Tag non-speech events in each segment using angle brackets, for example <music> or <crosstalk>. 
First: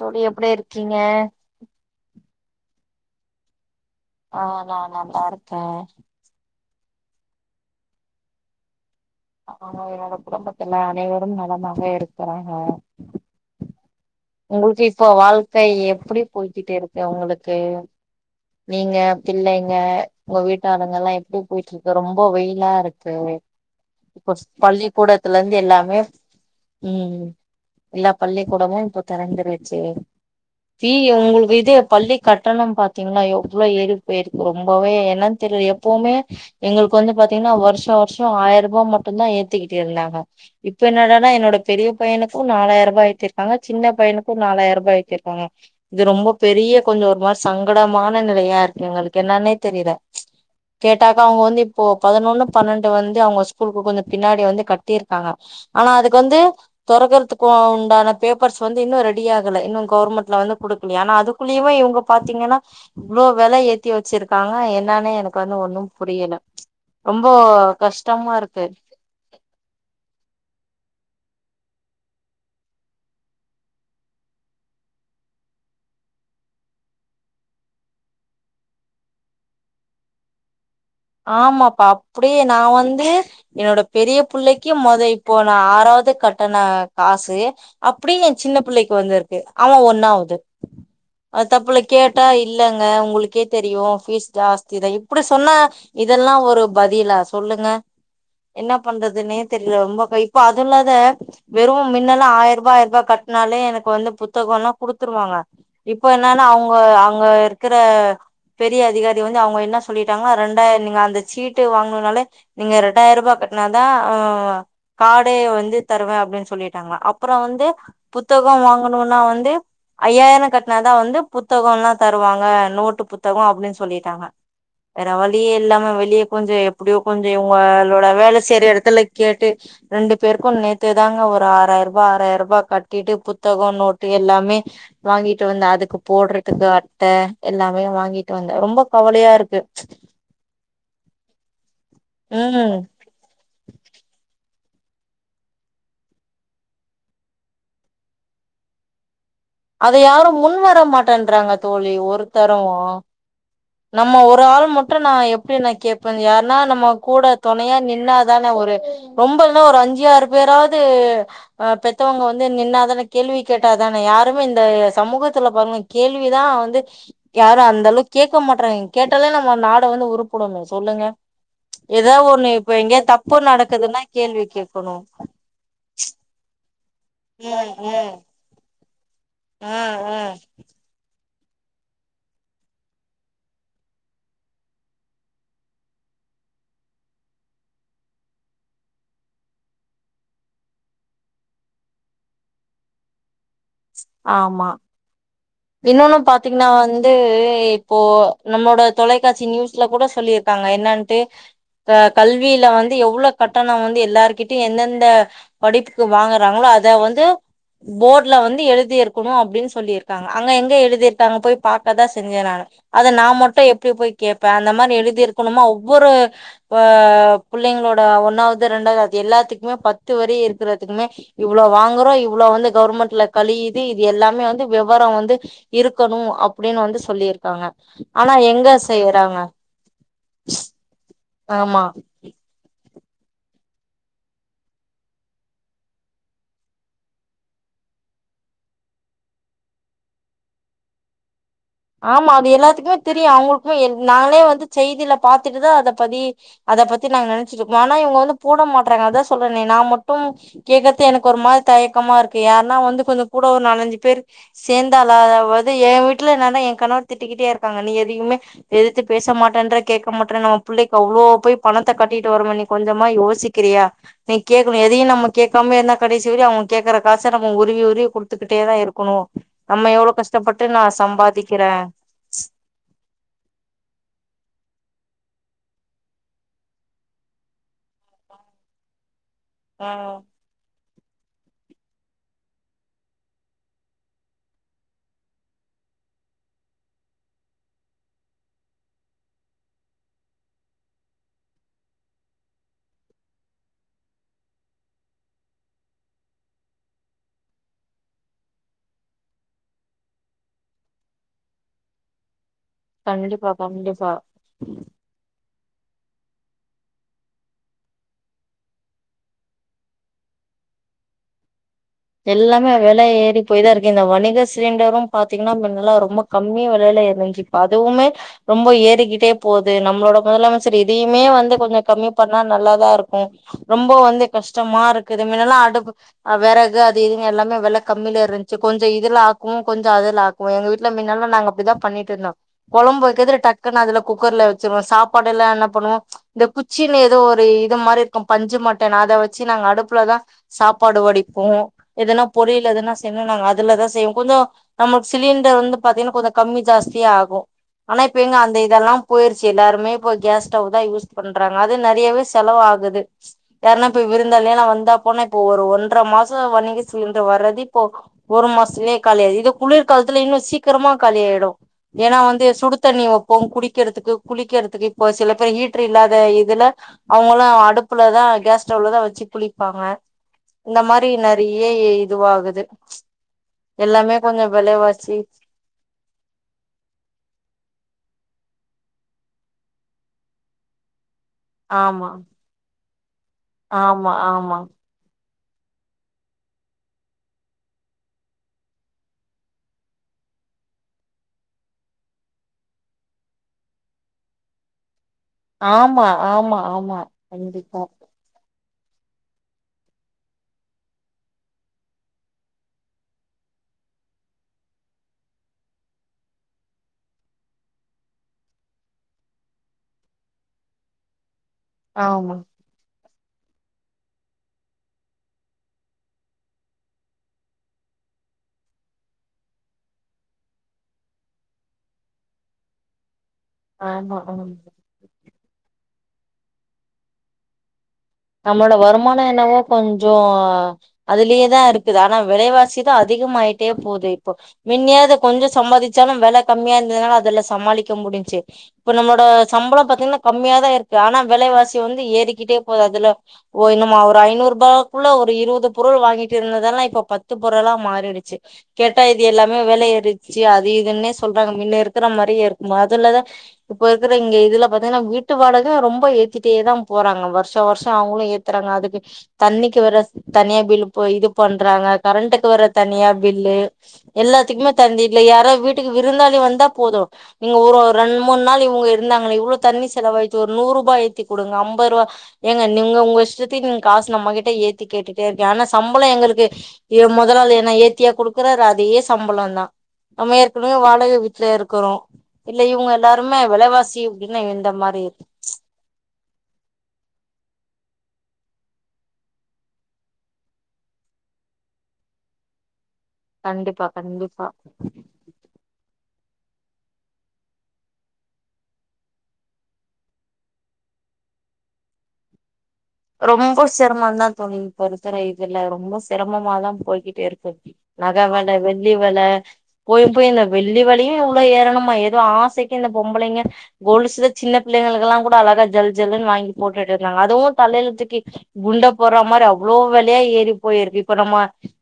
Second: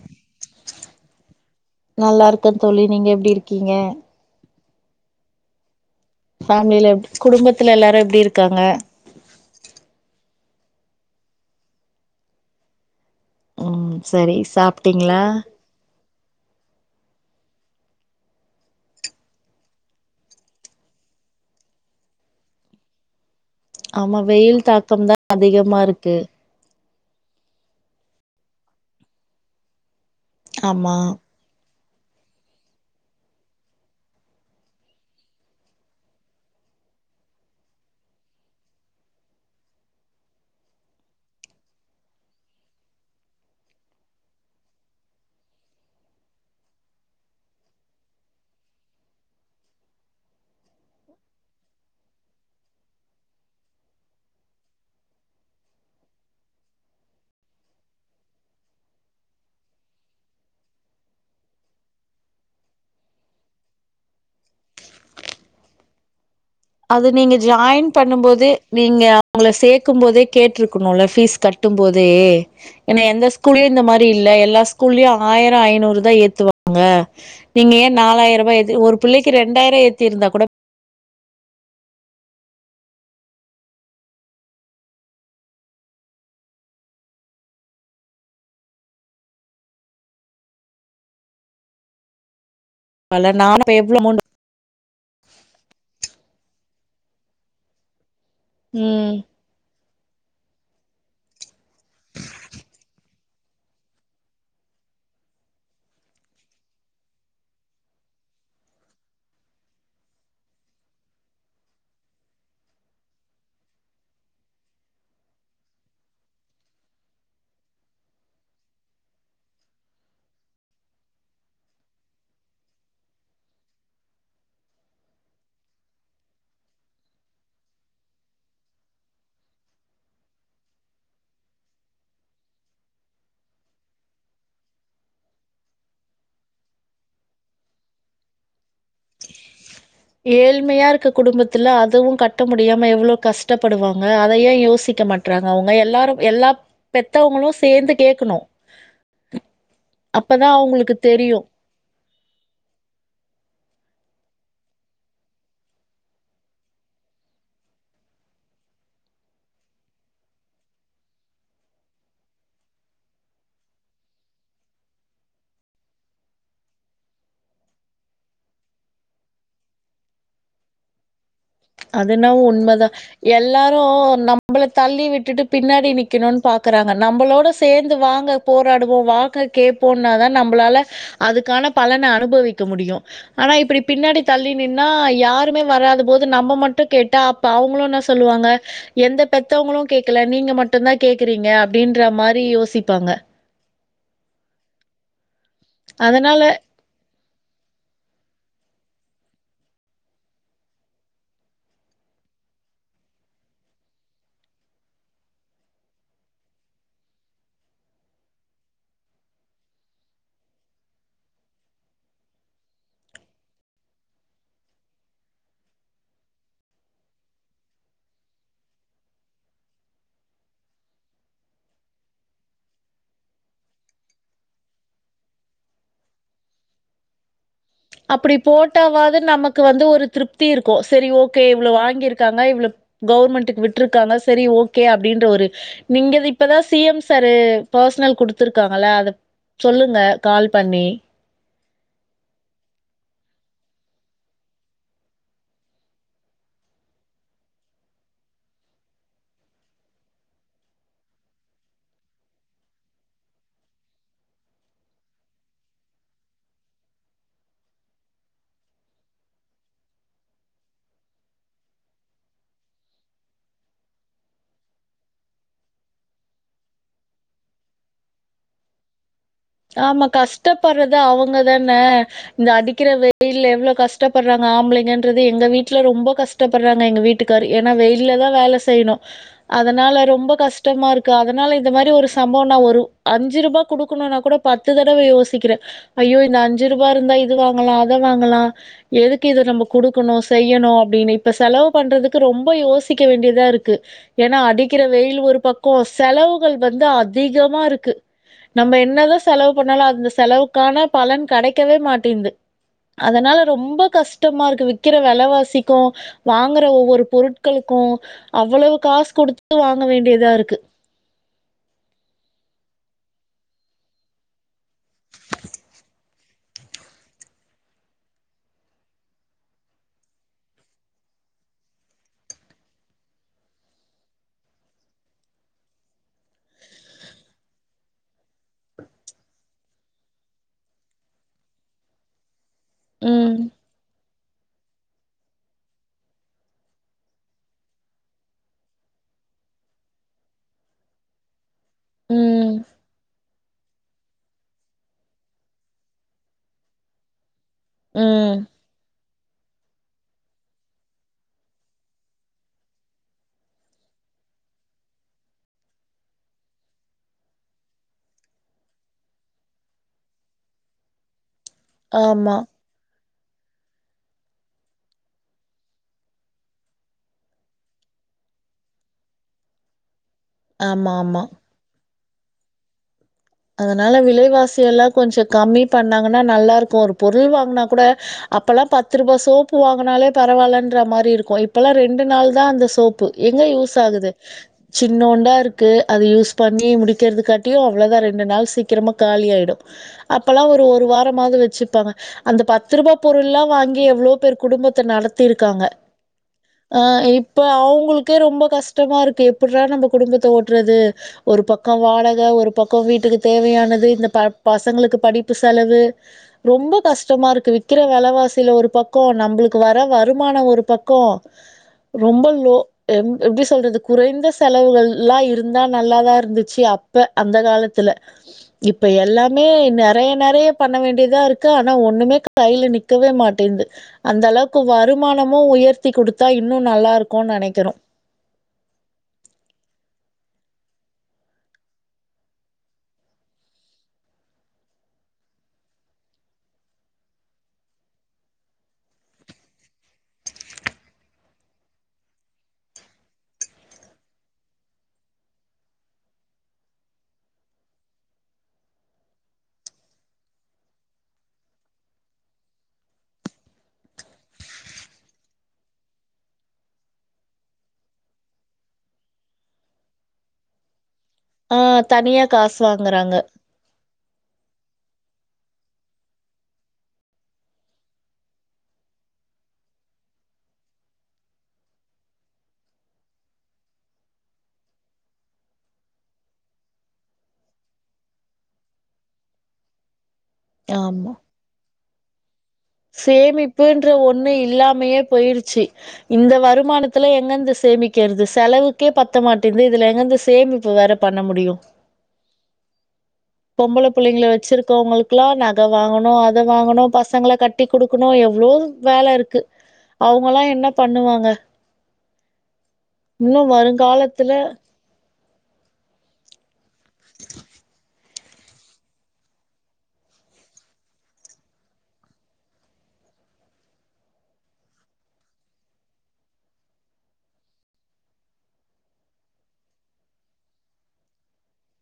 தோழி எப்படி இருக்கீங்க நல்லா இருக்கே தோழி நீங்க எப்டி இருக்கீங்க ஆஹ நான் நல்லார்க்கேன் ஃபேமிலியில எ குடும்பத்துல எல்லாரும் எப்டி இருக்காங்க ஆஹ என்னோட குடும்பத்துல அனைவரும் நலமாக இருக்கறாங்க ம் சரி உங்களுக்கு இப்ப சாப்ட்டீங்களா வாழ்க்கை எப்படி போய்கிட்டு இருக்க உங்களுக்கு நீங்க பிள்ளைங்க உங்க வீட்டாளுங்க எல்லாம் எப்டி போயிட்டு இருக்கு ரொம்ப வெயிலா இருக்கு ஆமா இப்ப வெயில் தாக்கம் தான் அதிகமா இருக்கு உம் எல்லா பள்ளிக்கிக்கூடமும் இப்ப தெறந்துருச்சு ஆமா <unintelligible> உங்ளுக்கு இது பள்ளி கட்டணம் பாத்தீங்கன்னா எவ்ளோ ஏறி போயிருக்கு ரொம்பவே என்னான்னு தெரியல எப்பவுமே எங்களுக்கு வந்து பாத்தீங்கன்னா வருஷம் வருஷம் ஆயிரம் ரூபாய் மட்டும்தான் ஏத்திக்கிட்டு இருந்தாங்க இப்ப என்னடான்னா என்னோட பெரிய பையனுக்கும் நாலாயிரம் ரூபாய் ஏத்திருக்காங்க சின்ன பையனுக்கும் நாலாயிரம் ரூபாய் ஏத்திருக்காங்க இது ரொம்ப பெரிய கொஞ்சம் ஒரு மாதிரி சங்கடமான நிலையா இருக்கு எங்களுக்கு என்னன்னே தெரியல கேட்டாக்கா அவங்க வந்து இப்போ பதினொன்னு பன்னெண்டு வந்து அவங்க ஸ்கூலுக்கு கொஞ்சம் பின்னாடி வந்து கட்டியிருக்காங்க ஆனா அதுக்கு வந்து தொறக்கறதுக்கு உண்டான பேப்பர்ஸ் வந்து இன்னும் ரெடி ஆகல இன்னும் கவர்மெண்ட்ல வந்து குடுக்கல ஆனா அதுக்குள்ளயே இவுங்க பாத்தீங்கன்னா இவ்ளோ வெலை ஏத்தி வச்சிருக்காங்க என்னானே எனக்கு வந்து ஒன்னும் புரியல அது ரொம்ப நீங்க ஜாயின் பண்ணும் கஷ்டமா போது இருக்கு நீங்க அவுங்கள சேர்க்கும் போதே கேட்டிருக்கணும்ல பீஸ் கட்டும் போதே ஏங்க எந்த ஸ்கூல்லையும் இந்த மாதிரி இல்ல எல்லா ஸ்கூல்லையும் ஆயிரம் ஐநூறுதான் ஏத்துவாங்க நீங்க ஏன் நாலாயிரம் ரூபாய் ஏத் ஒரு பிள்ளைக்கு ரெண்டாயிரம் ஏத்தி இருந்தா கூட ஆமாப்பா அப்டியே நான் வந்து என்னோட பெரிய பிள்ளைக்கு முத இப்போ நான் ஆறாவது கட்டண காசு அப்டியே என் சின்ன பிள்ளைக்கு வந்திருக்கு அவன் ஒண்ணாவது அது தப்புல கேட்டா இல்லங்க பரவால்ல உங்களுக்கே நானு இப்ப தெரியும் எவ்ளோ அமௌண்ட் பஃபீஸ் ஜாஸ்தி தான் இப்டி சொன்னா இதெல்லாம் ஒரு பதிலா சொல்லுங்க என்ன ம் பண்றதுன்னே தெரியல ரொம்ப இப்ப அது இல்லாத வெறும் மின்னல்லாம் வெறும் ஆயாருப்பா ஆயாருப்பா கட்டினாலே எனக்கு வந்து புத்தகம் எல்லாம் குடுத்துருவாங்க இப்ப என்னன்னா அவங்க அங்க இருக்கிற பெரிய அதிகாரி வந்து அவங்க என்ன சொல்லிட்டாங்கன்னா ரெண்டு அந்த சீட்டு வாங்கனால நீங்க இரண்டாயிரம் ரூபாய் கேட்டானாதான் ம்ம் கார்டே வந்து தருவேன் அப்டின்னு சொல்லிட்டாங்க அப்பறம் வந்து புத்தகம் வாங்கும்னா வந்து ஐயாயிரம் கட்னாதான் வந்து புத்தகம்ல்லாம் தருவாங்க நோட்டு புத்தகம் அப்படனு சொல்லிட்டாங்க வேற வழியே இல்லாம வெளியே கொஞ்சம் எப்டியோ கொஞ்சம் இங்களோட வேல செய்ற இடத்துல கேட்டு ரெண்டு பேருக்கும் நேத்தேதாங்க ஒரு ஆறாயிரம் ரூபாய் ஆறாயிரம் ரூபாய் கட்டிட்டு புத்தகம் நோட்டு எல்லாமே வாங்கிட்டு வந்தேன் அதுக்கு போடுறதுக்கு அட்ட எல்லாமே வாங்கிட்டு வந்தே ரொம்ப கவலையா இருக்கு ஏழ்மையா இருக்க குடும்பத்துல அது வும் கட்ட ம் முடியாம எவ்வளவு கஷ்டப்படுவாங்க அதய யோஸ் யோசிக்க மாட்டறாங்க அவங்க எல்லாரும் எல்லா பெத்தவங்களும் சேர்ந்து கேட்கணும் அத யாரும் அப்பதான் முன் வர அவங்களுக்கு தெரியும். மாட்டேன்றறாங்க தோழி ஒரு தரும் நம்ம ஒரு ஆள் மட்டும் நான் எப்படி நான் கேபேன் யாருன்னா நம்ம கூட துணையா நின்னாதானே ஒரு ரொம்ப இனா ஒரு அஞ்சு ஆறு பேராவது அஹ் பெத்தவங்க வந்து நின்னாதானே கேள்வி கேட்டாதானே யாருமே இந்த சமூகத்துல பாங்க கேள்விதான் வந்து யாரும் அந்த அளவுக்கு கே கேக்கும் மாட்டறாங்க கேட்டாலே நம்ம நாடு வந்து உருப்புடும் சொல்லுங்க ஏதா அதுனா ஒண்ணு இப்ப உண்ம தான் எங்கயா தப்பு நடக்குதுன்னா எல்லாரும் கேள்வி நம்மள கேட்கணு தள்ளி விட்டுட்டு பின்னாடி நிக்கணும்னு பா நம்மளோட ம் சேர்ந்து ம் வாங்க போராடும் வாங் மக்கள் கேப்போம் ம் ம் இன்னாதான் நம்மளால அதுக்கான பலன அனுபவிக்க முடியும் ஆனா இப்புடி பின்னாடி தள்ளி நின்னா யாருமே வராத போது நம்ம மட்டும் கேட்டா அப்ப அவங்களும் என்ன சொல்லுவாங்க எந்த பெத்தவங்களும் கேடக்கல நீங்க மட்டும்தான் கேக்குறீங்க அப்டின்ற மாரி யோசிப்பாங்க ஆமா இன்னொன்னு அதனால பாத்தீங்கன்னா வந்து இப்போ நம்மளோட தொலைக்காட்சி நியூஸ்ல கூட சொல்லியிருக்காங்க என்னட்டு கல்வியில வந்து எவ்வளவு கட்டணம் வந்து எல்லாருகிட்டயு எந்தெந்த படிப்புக்கு வாங்குறாங்களோ அத வந்து போர்ட்ல வந்து எழுதியிருக்கணும் அப்படின்னு சொல்லியிருக்காங்க அங்க எங்க எழுதியிருங்க போய் பாக்கதான் செஞ்சேன் நானு அத நான் மட்டும் எப்படி போய் கேடப்பேன் அந்த மாதிரி எழுதி ருக்கணுமா ஒவ்வொரு பிள்ளைங்களோட ஒண்ணாவது ரெண்டாவது அது எல்லாத்துக்குமே பத்து வரி இருக்கறிறதுக்குமே இவ்ளோ வாங்குறோம் இவளோ வந்து கவர்மெண்ட்ல கழியுது இது எல்லாமே வந்து விவரம் வந்து இருக்கணும் அப்படின்னு வந்து சொல்லியிருக்காங்க அப்படி ஆனா எங்க போட்டாவது செய்யறாங்க நமக்கு வந்து ஒரு திருப்தி இருக்கும் சரி ஓகே இவ்வளவு ஆமா வாங்கியிருக்காங்க இவ்ளவு கவுர்மெண்ட்டக்கு விட்டுிருக்காங்க சரி ஓகே அப்படின்ற ஒரு நீங்க இப்பதான் சிஎம் சரு பர்சனல் குடுத்துருக்காங்கள அத சொல்லுங்க கால் பண்ணி ஆமா அது எல்லாத்துக்குமே தெரியும் அவங்களுக்கும் நானே வந்து செய்தியில பாத்துட்டுதான் அத பதி அத பத்தி நாங்க நெனைச்சுட்டு இருக்கோம் ஆனா இவங்க வந்து போட மாட்டறாங்க அதான் சொல்றேன் நான் மட்டும் கேக்குறது எனக்கு ஒரு மாரி தயக்கமா இருக்கு யாருன்னா வந்து கொஞ்சம் கூட ஒரு நாலஞ்சு பேர் சேர்ந்தாலதாவது என் வீட்டுல என் கணவர் திட்டக்கிட்டே இருக்காங்க நீ எதவுமே எதிர்த்து பேச மாட்டேன்ற கேட்க மாட்டே நம்ம பிள்ளைக்கு அவ்வளோ போய் பணத்த கட்டிட்டு வரோ நீ கொஞ்சமா யோசிக்கிறியா நீ கேகணும் எதையும் நம்ம கேட்காமே இருந்தா கடைசி விரயும் அவங்க கேக்குற காச நம்ம உருவி உருவி குடுத்துக்கிட்டே தான் இருக்கணும் ஆமா கஷ்டப்படுறது அவங்கதான சம்பாதிக்கிறே ன்ன இந்த அடிக்கிற வெயில எவ்வளவு கஷ்டப்படுறாங்க ஆம்பள ங்கது எங்க வீட்டுல ரொம்ப கஷ்டப்படுறாங்க எங்க வீட்டுக்காரு ஏன்னா வெயிலதான் வேல செய்யணும் ஆ அதனால ரொம்ப கஷ்டமா இருக்கு அதனால இந்த மாதிரி ஒரு சம்பவம் நான் ஒரு அஞ்சு ரூபாக்கூட கொடுக்கணும்னா கூட பத்து தடவ யோசிக்கிறேன் ஐயோ இந்த அஞ்சு ரூபா இருந்தா இது வாங்கலாம் அத வாங்கலாம் எதுக்கு இத நம்ம கொடுக்கணும் செய்யணும் அப்படினு இப்ப செலவு பண்றதுக்கு ரொம்ப யோசிக்க வேண்டியதா இருக்கு ஏன்னா அடிக்கிற வெயில் ஒரு பக்கம் செலவுகள் வந்து அதிகமா இருக்கு நம்ம என்னதான் செலவு பண்ணாலும் அந்த செலவுக்கான பலன் கிடக்கவே மாட்டேங்கிது அதனால கண்டிப்பா ரொம்ப கண்டிப்பா கஷ்டமா இருக்கு விக்கிற விலவாசி கொ வாங்குற ஒவ்வொரு பொருட்களுக்கும் அவ்வளவு காசு கொடுத்து வாங்க வேண்டியதா இருக்கு எல்லாமே வேல ஏறி போய்தான் இருக்கு இந்த விழைவசி சிலிண்டரும் பாத்தீங்கன்னா முன்னல்லா ரொம்ப கம்மிய விலயில இருஞ்சுப்ப அதுவுமே ரொம்ப ஏறிக்கிட்டே போகுது நம்மளோட முதலமைச்சர இதையுமே வந்து கொஞ்சம் கம்மி பண்ணா நல்லாதான் இருக்கும் ரொம்ப வந்து கஷ்டமா இருக்கு இது மினல்லாம் அடு் விறகு இதுங்க எல்லாமே வில கம்மில இருந்துச்சு கொஞ்சம் இதுல ஆக்குக்கும் கொஞ்சம் அதுல ஆக்குக்கும்வும் எங்க வீட்டுல முன்னாலாம் நாங்க அப்டிதான் பண்ணிட்டு இருந்தோம் கொழம்பு ம். வைக்கிறதுதுல டக்குனு அதுல குக்கர்ல வச்சிருவோ சாப்பாடு எல்லா என்ன பண்ணுவோ இந்த குச்சின்னு ஏதோ ஒரு இது மாரி இருக்கும் பஞ்சு மட்டைன்னு அத வச்சு நாங்க அடுப்புலதா சாப்பாடு வடிப்போ எதனா ம். பொரியல் எதுனா சன்ன நாங்க அதுலதா செய்வோ கொஞ்சோ நம்மளுக்கு சிலிண்டர் வந்து பாத்தீங்கன்னா கொஞ்ச கம்மி ஜாஸ்தியா ஆகு ஆனா இப்ப ம். எங்க அந்த இதெல்லா போயிருச் எல்லாருமே இப்ப கேஸ் ஸ்டவ்தா யூஸ் பண்றாங்க அது நெறையவே செலவு ஆகுது யாருன்னா இப்ப விருந்தாளி எல்லா வந்தா போனா இப்ப ஒரு ஒன்ர மாசோ <unintelligible> சிலிண்ட்ரு வர்றது இப்போ ஒரு மாசத்துலயே காலியாயிடு இது குளிர்காலத்துல இன்னு சீக்கிரமா காலியாயிடு ஏன்னா ஆமா. வந்து சுடுதண்ணிய இப்ப குடிக்கிறதுக்கு இப்ப குளக்கிறதுக்கு குளிக்கிறதுக்கு இப்போ சில பேர் ஹீடர் இல்லாத இதுல அவங்களும் அடுப்புலதான் கேஸ் ஸ்டவ்லதான் வச்சு குளிப்பாங்க இந்த மாரி ஆமாமா. நெறை ஏய இது ஆகுது அதனால விலைவாசி எல்லாம் கொஞ்சோ கம்மி பண்ணாங்கன்னா நல்லா இருக்கு ஒரு பொருள் வாங்குனா கூட அப்பெல்லா பத்து ரூபா சோப்பு வாங்குனாலே பரவால்லன்ற மாரி இருக் இப்பல்லாம் ரெண்டு ஆமா நாள் தான் அந்த சோப்பு எங்க யூஸ் ஆகுது ஆமா ஆமா சின்னூண்டா இருக் அது யூஸ் பண்ணி முடிக்கிறதுதுக்காட்டியும் அவ்வளோ தான் நாள் சீக்கிரமா காலி ஆயிடும் அப்பல்லாம் ஒரு வாராவது வச்சுப்பாங்க அந்த பத்து ரூபாய பொருள்ளாம் வாங்கி எவ்வளோ பேர் குடும்பத்தை நடத்த ட்ருக்காங்க ஆமா ஆமா ஆ ஆமா இப்ப கண்டிப்பா அவங்களுக்கே ரொம்ப கஷ் கஷ்டமா இருக்கு எப்பட்றா நம்ப குடும்பத்த ஓட்றது ஒரு பக்கம் வாடகை ஒரு பக் க்கோ வீட்டுக்கு தேவையானது இந்த ப பசங்களுக்கு படிப்பு செலவு ரொம்ப கஷ்டமா இருக்கு விக்கற வெலைவாசில ஒரு பக்கோ நம்பளுக்கு வர வருமானோ ஒரு பக்கோ ரொம்ப ஆமா லோ எப்டி சொல்றது குறைந்த செலவுகள் எலாம் இருந்தா நல்லாதான் இருந்துச்சு அப்ப அந்த காலத்து ல இப்ப எல்லாமே நெறைய நெறைய பண்ண வேண்டியதா இருக்கு ஆனா ஒண்ணுமே கையில நிக்கவே மாட் டிந்து ஆமா அந்த ஆமா அளவுக்கு வருமான ன்னு உயர்த்தி குடுத்தா இன்னு நல்லா இருக்குன்னு நெனைக்கிறோ நம்மளோட வருமானோ என்னவோ கொஞ்சோ அதுலயேதா இருக்குது ஆனா விலைவாசிதா அதிகமாயிட்டே போகுது இப்போ மின்னியாது கொஞ்ச சம்பாதிச்சாலு வெல கம்மியா இருந்ததுனால அதுல சமாளிக்க முடிஞ்ச்சு இப்ப நம்மோட சம்பளம் பாத்தீங்கன்னா கம்மியாதா இருக்கு ஆனா விலைவாசி வந்து ஏறிக்கிட்டே போது அதுல ஓ என்னம்மா ஒரு ஐநூறுரூபாக்குள்ள ஒரு இருபது பொருள் வாங்கிட்டு இருந்ததெல்லா இப்ப பத்து பொருளா மாறிடுச்சு கேட்டா இது எல்லாமே வெல ஏறிடுச்சு அது இதுன்னே சொல்றாங்க மின்ன இருக்கிற மாரியே இருக்குமா அதுலதா இப்ப இருக்குற இங்க இதுல பாத்தீங்கன்னா வீட்டு வாடகை ரொம்ப ஏத்திட்டேதா போறாங்க வருஷா வருஷ் ட்ட அவுங்களு ஏத்துறாங்க அதுக்கு தண்ணிக்கு வேற தனியா பில்லு இப்ப இது ஆ பண்றாங்க தனியா கரண்ட்டுக்கு காசு வற தனியா வாங்குறாங்க பில்லு எல்லாத்துக்குமே தண்ணி இல்ல யாரா வீட்டுக்கு விருந்தாளி வந்தா போது நீங்க ஒரு ரெண்டு மூணு நாள் இவங்க இருந்தாங்களே இவ்ளோ தண்ணி செலவாயிச்சு ஒரு நூறு ரூபா ஏத்தி குடுங்க அம்பது ரூபா ஏங்க நீங்க உங்க இஷ்டத்திக்கி நீங்க காசு நம்ம கிட்ட ஏத்தி கேட்டுட்டே இருக்கே ஆனா சம்பளம் எங்களுக்கு ஏன் மொதலாளி என்னா ஏத்தியா குடுக்குறாரு அதே சம்பளம்தா நம்ம ஏற்கனவே ஆமா வாடகை வீட்ல இருக்குறோ இல்ல இவங்க எல்லாருமே சேமிப்புன்ற விலைவாசி ஒண்ணு அப்டின்னு இந்த இல்லாமயே மாரி இருக்கு போயிருச்சு இந்த வருமானத்துல எங்கந்து சேமிக்கிறது செலவுக்கே பத்த மாட்டேந்து இதுல எங்கேர்ந்து சேமிப்பு வேற பண்ண முடியு பொம்பள கண்டிப்பா புள்ளைங்களை கண்டிப்பா வச்சிருக்கவங்களுக்கெல்லா நக வாங்கணு அ நக வாங்கணு பசங்கள கட் ட்டிக் குடுக்கணு எவ்ளோ வேல இருக்கு அவங்கல்லா என்ன பண்ணுவாங்க இன்னு ரொம்ப சிரமந்தா வருங்காலத்துல தோழி இப்ப இருக்குற இத் இல்ல ரொம்ப சிரமமாதா போய்க்கிட்டே இருக்கு நக வெல வெள்ளி வெல போயும் போய் இந்த வெள்ளி வெலையு இவ்ளோ ஏறணுமா ஏதோ ஆசைக்கி இந்த பொம்பளைங்க கொலுசு சின்ன பிள்ளைங்களுக்கு எல்லா கூட அழகா ஜல் ஜல்ன்னு வாங்கி போட்டுட்டு இருந்தாங்க அதுவு தலையெழுத்துக்கு குண்ட போட்றா மாரி அவ்ளோ வெலையா ஏறிப் போயிருக்கு இப்ப நம்ம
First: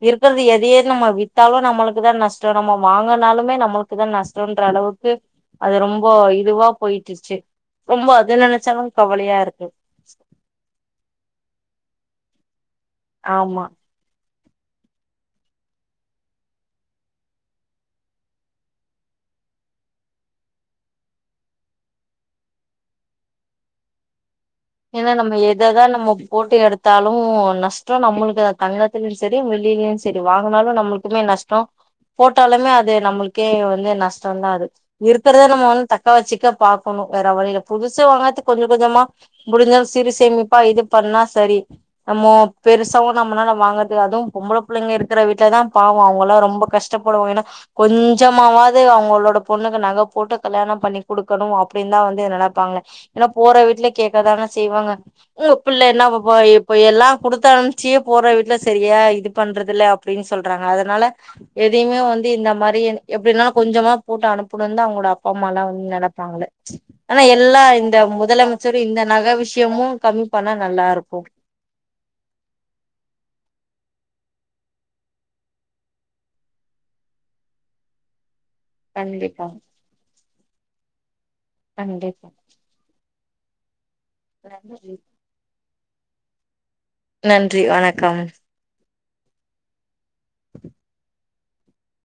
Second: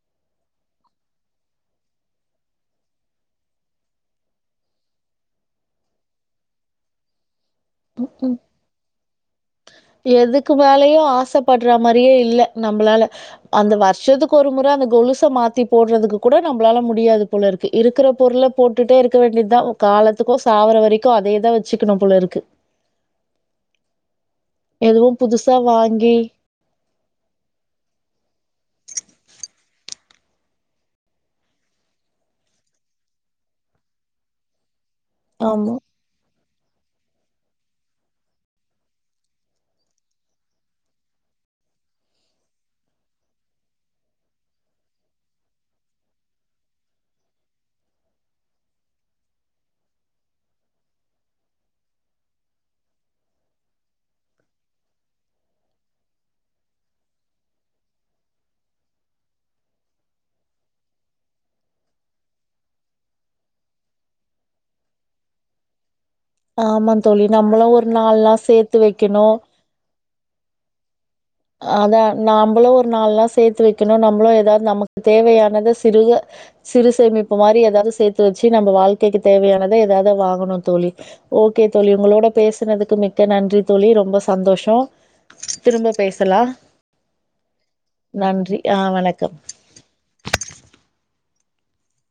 இருக்கிறது எதையே நம்ம வித்தாலு நம்மளுக்குதா நஷ்டோ நம்ம வாங்குனாலுமே நம்மளுக்குதா நஷ்டோன்ற அளவுக்கு அது ரொம்ப இதுவா போயிட்டுருச்சு ரொம்ப அது ம் நெனைச்சாதா கவலையா இரு எதுக்கு வேலையு ஆசைப்படுறா மாரியே இல்ல நம்பளால ஆமா அந்த வருஷத்துக் ஒரு முறை அந்த கொலுசை மாத்தி போடுறதுக்கு கூட நம்மளால முடியாது போல இருக்கு இருக்கிற பொருள போட்டுட்டே இருக்க வேண்டியதுதான் காலத்துக்கோ சாவரவரைக்கும் அதேதான் வச்சுக்கணும்போலயிருக்கு. ஏன்னா நம்ம எததா நம்ம போட்டு எடுத்தாலு நஷ்டோ நம்மளுக்குதா தங்கத்துலயு சரி வெ வெள்ளியு சரி வாங்குனாலு நம்மளுக்குமே நஷ்டோ போட்டாலுமே அது நம்மளுக்கே வந்து நஷ்டந்தா அது இருக்கிறத நம்ம ஆமா வந்து தக்க வச்சுக்க பாக்கணு வேற வழியில புதுசு வாங்கறதுக்கு கொஞ்ச கொஞ்சமா முடிஞ்சல் சிறு சேமிப்பா இது பண்ணா சரி நம்ம பெருசாவும் நம்மளால வாங்கறது அதுவும் பொம்பளை பிள்ளைங்க இருக்கிற வீட்டுலதான் பாவோம் அவங்கல்லாம் ரொம்ப கஷ்டப்படுவாங்க ஏன்னா கொஞ்சமாவது அவங்களோட பொண்ணுக்கு நகை போட்டு கல்யாணம் பண்ணி கொடுக்கணும் அப்படின்னு தான் வந்து நினைப்பாங்க ஏன்னா போற வீட்டுல கேக்கதான செய்வாங்க உம் பிள்ள என்ன இப்ப இப்ப எல்லா குடுத்து அனுப்ச்சியே போற வீட்ல சரியா இது பண்றதில்ல அப்டின்னு சொல்றாங்க அதனால எதையுமே வந்து இந்த மாரி எப்டின்னாலு கொஞ்சமா போட்டு அனுப்பனுந்தா அவங்களோட அப்பா அம்மாலா வந்து நெனப் தாங்கல ஆமா ஆனா தோழி எல்லா நம்மளு ஒரு இந்த நாள்லா முதலமைச் சேத்து இ இந்த வைக்கணு நக விஷியமு இன்னு கம்மி பண்ணா நல்லா இருக்கு அதா நாம்பளு ஒரு நாலணா சேத்து வைக்கணு நம்மளு ஏதாவது நமக்கு தேவையானத சிறுக சிறு சேமிப்பு மாரி ஏதாவது சேத்து வைக் ச்சு நம்ப வாழ்க்கைக்குத் கண்டிப்பா தேவையானத ஏதாவது வாங்கணு தோழி ஓகே தோழி கண்டிப்பா உங்களோட பேசுனதுக்கு மிக் மிக்க நன்றி தோழி ரொ ரொம்ப சந்தோஷோ திரும்ப பேசலா நன்றி வணக்கம் க்கம்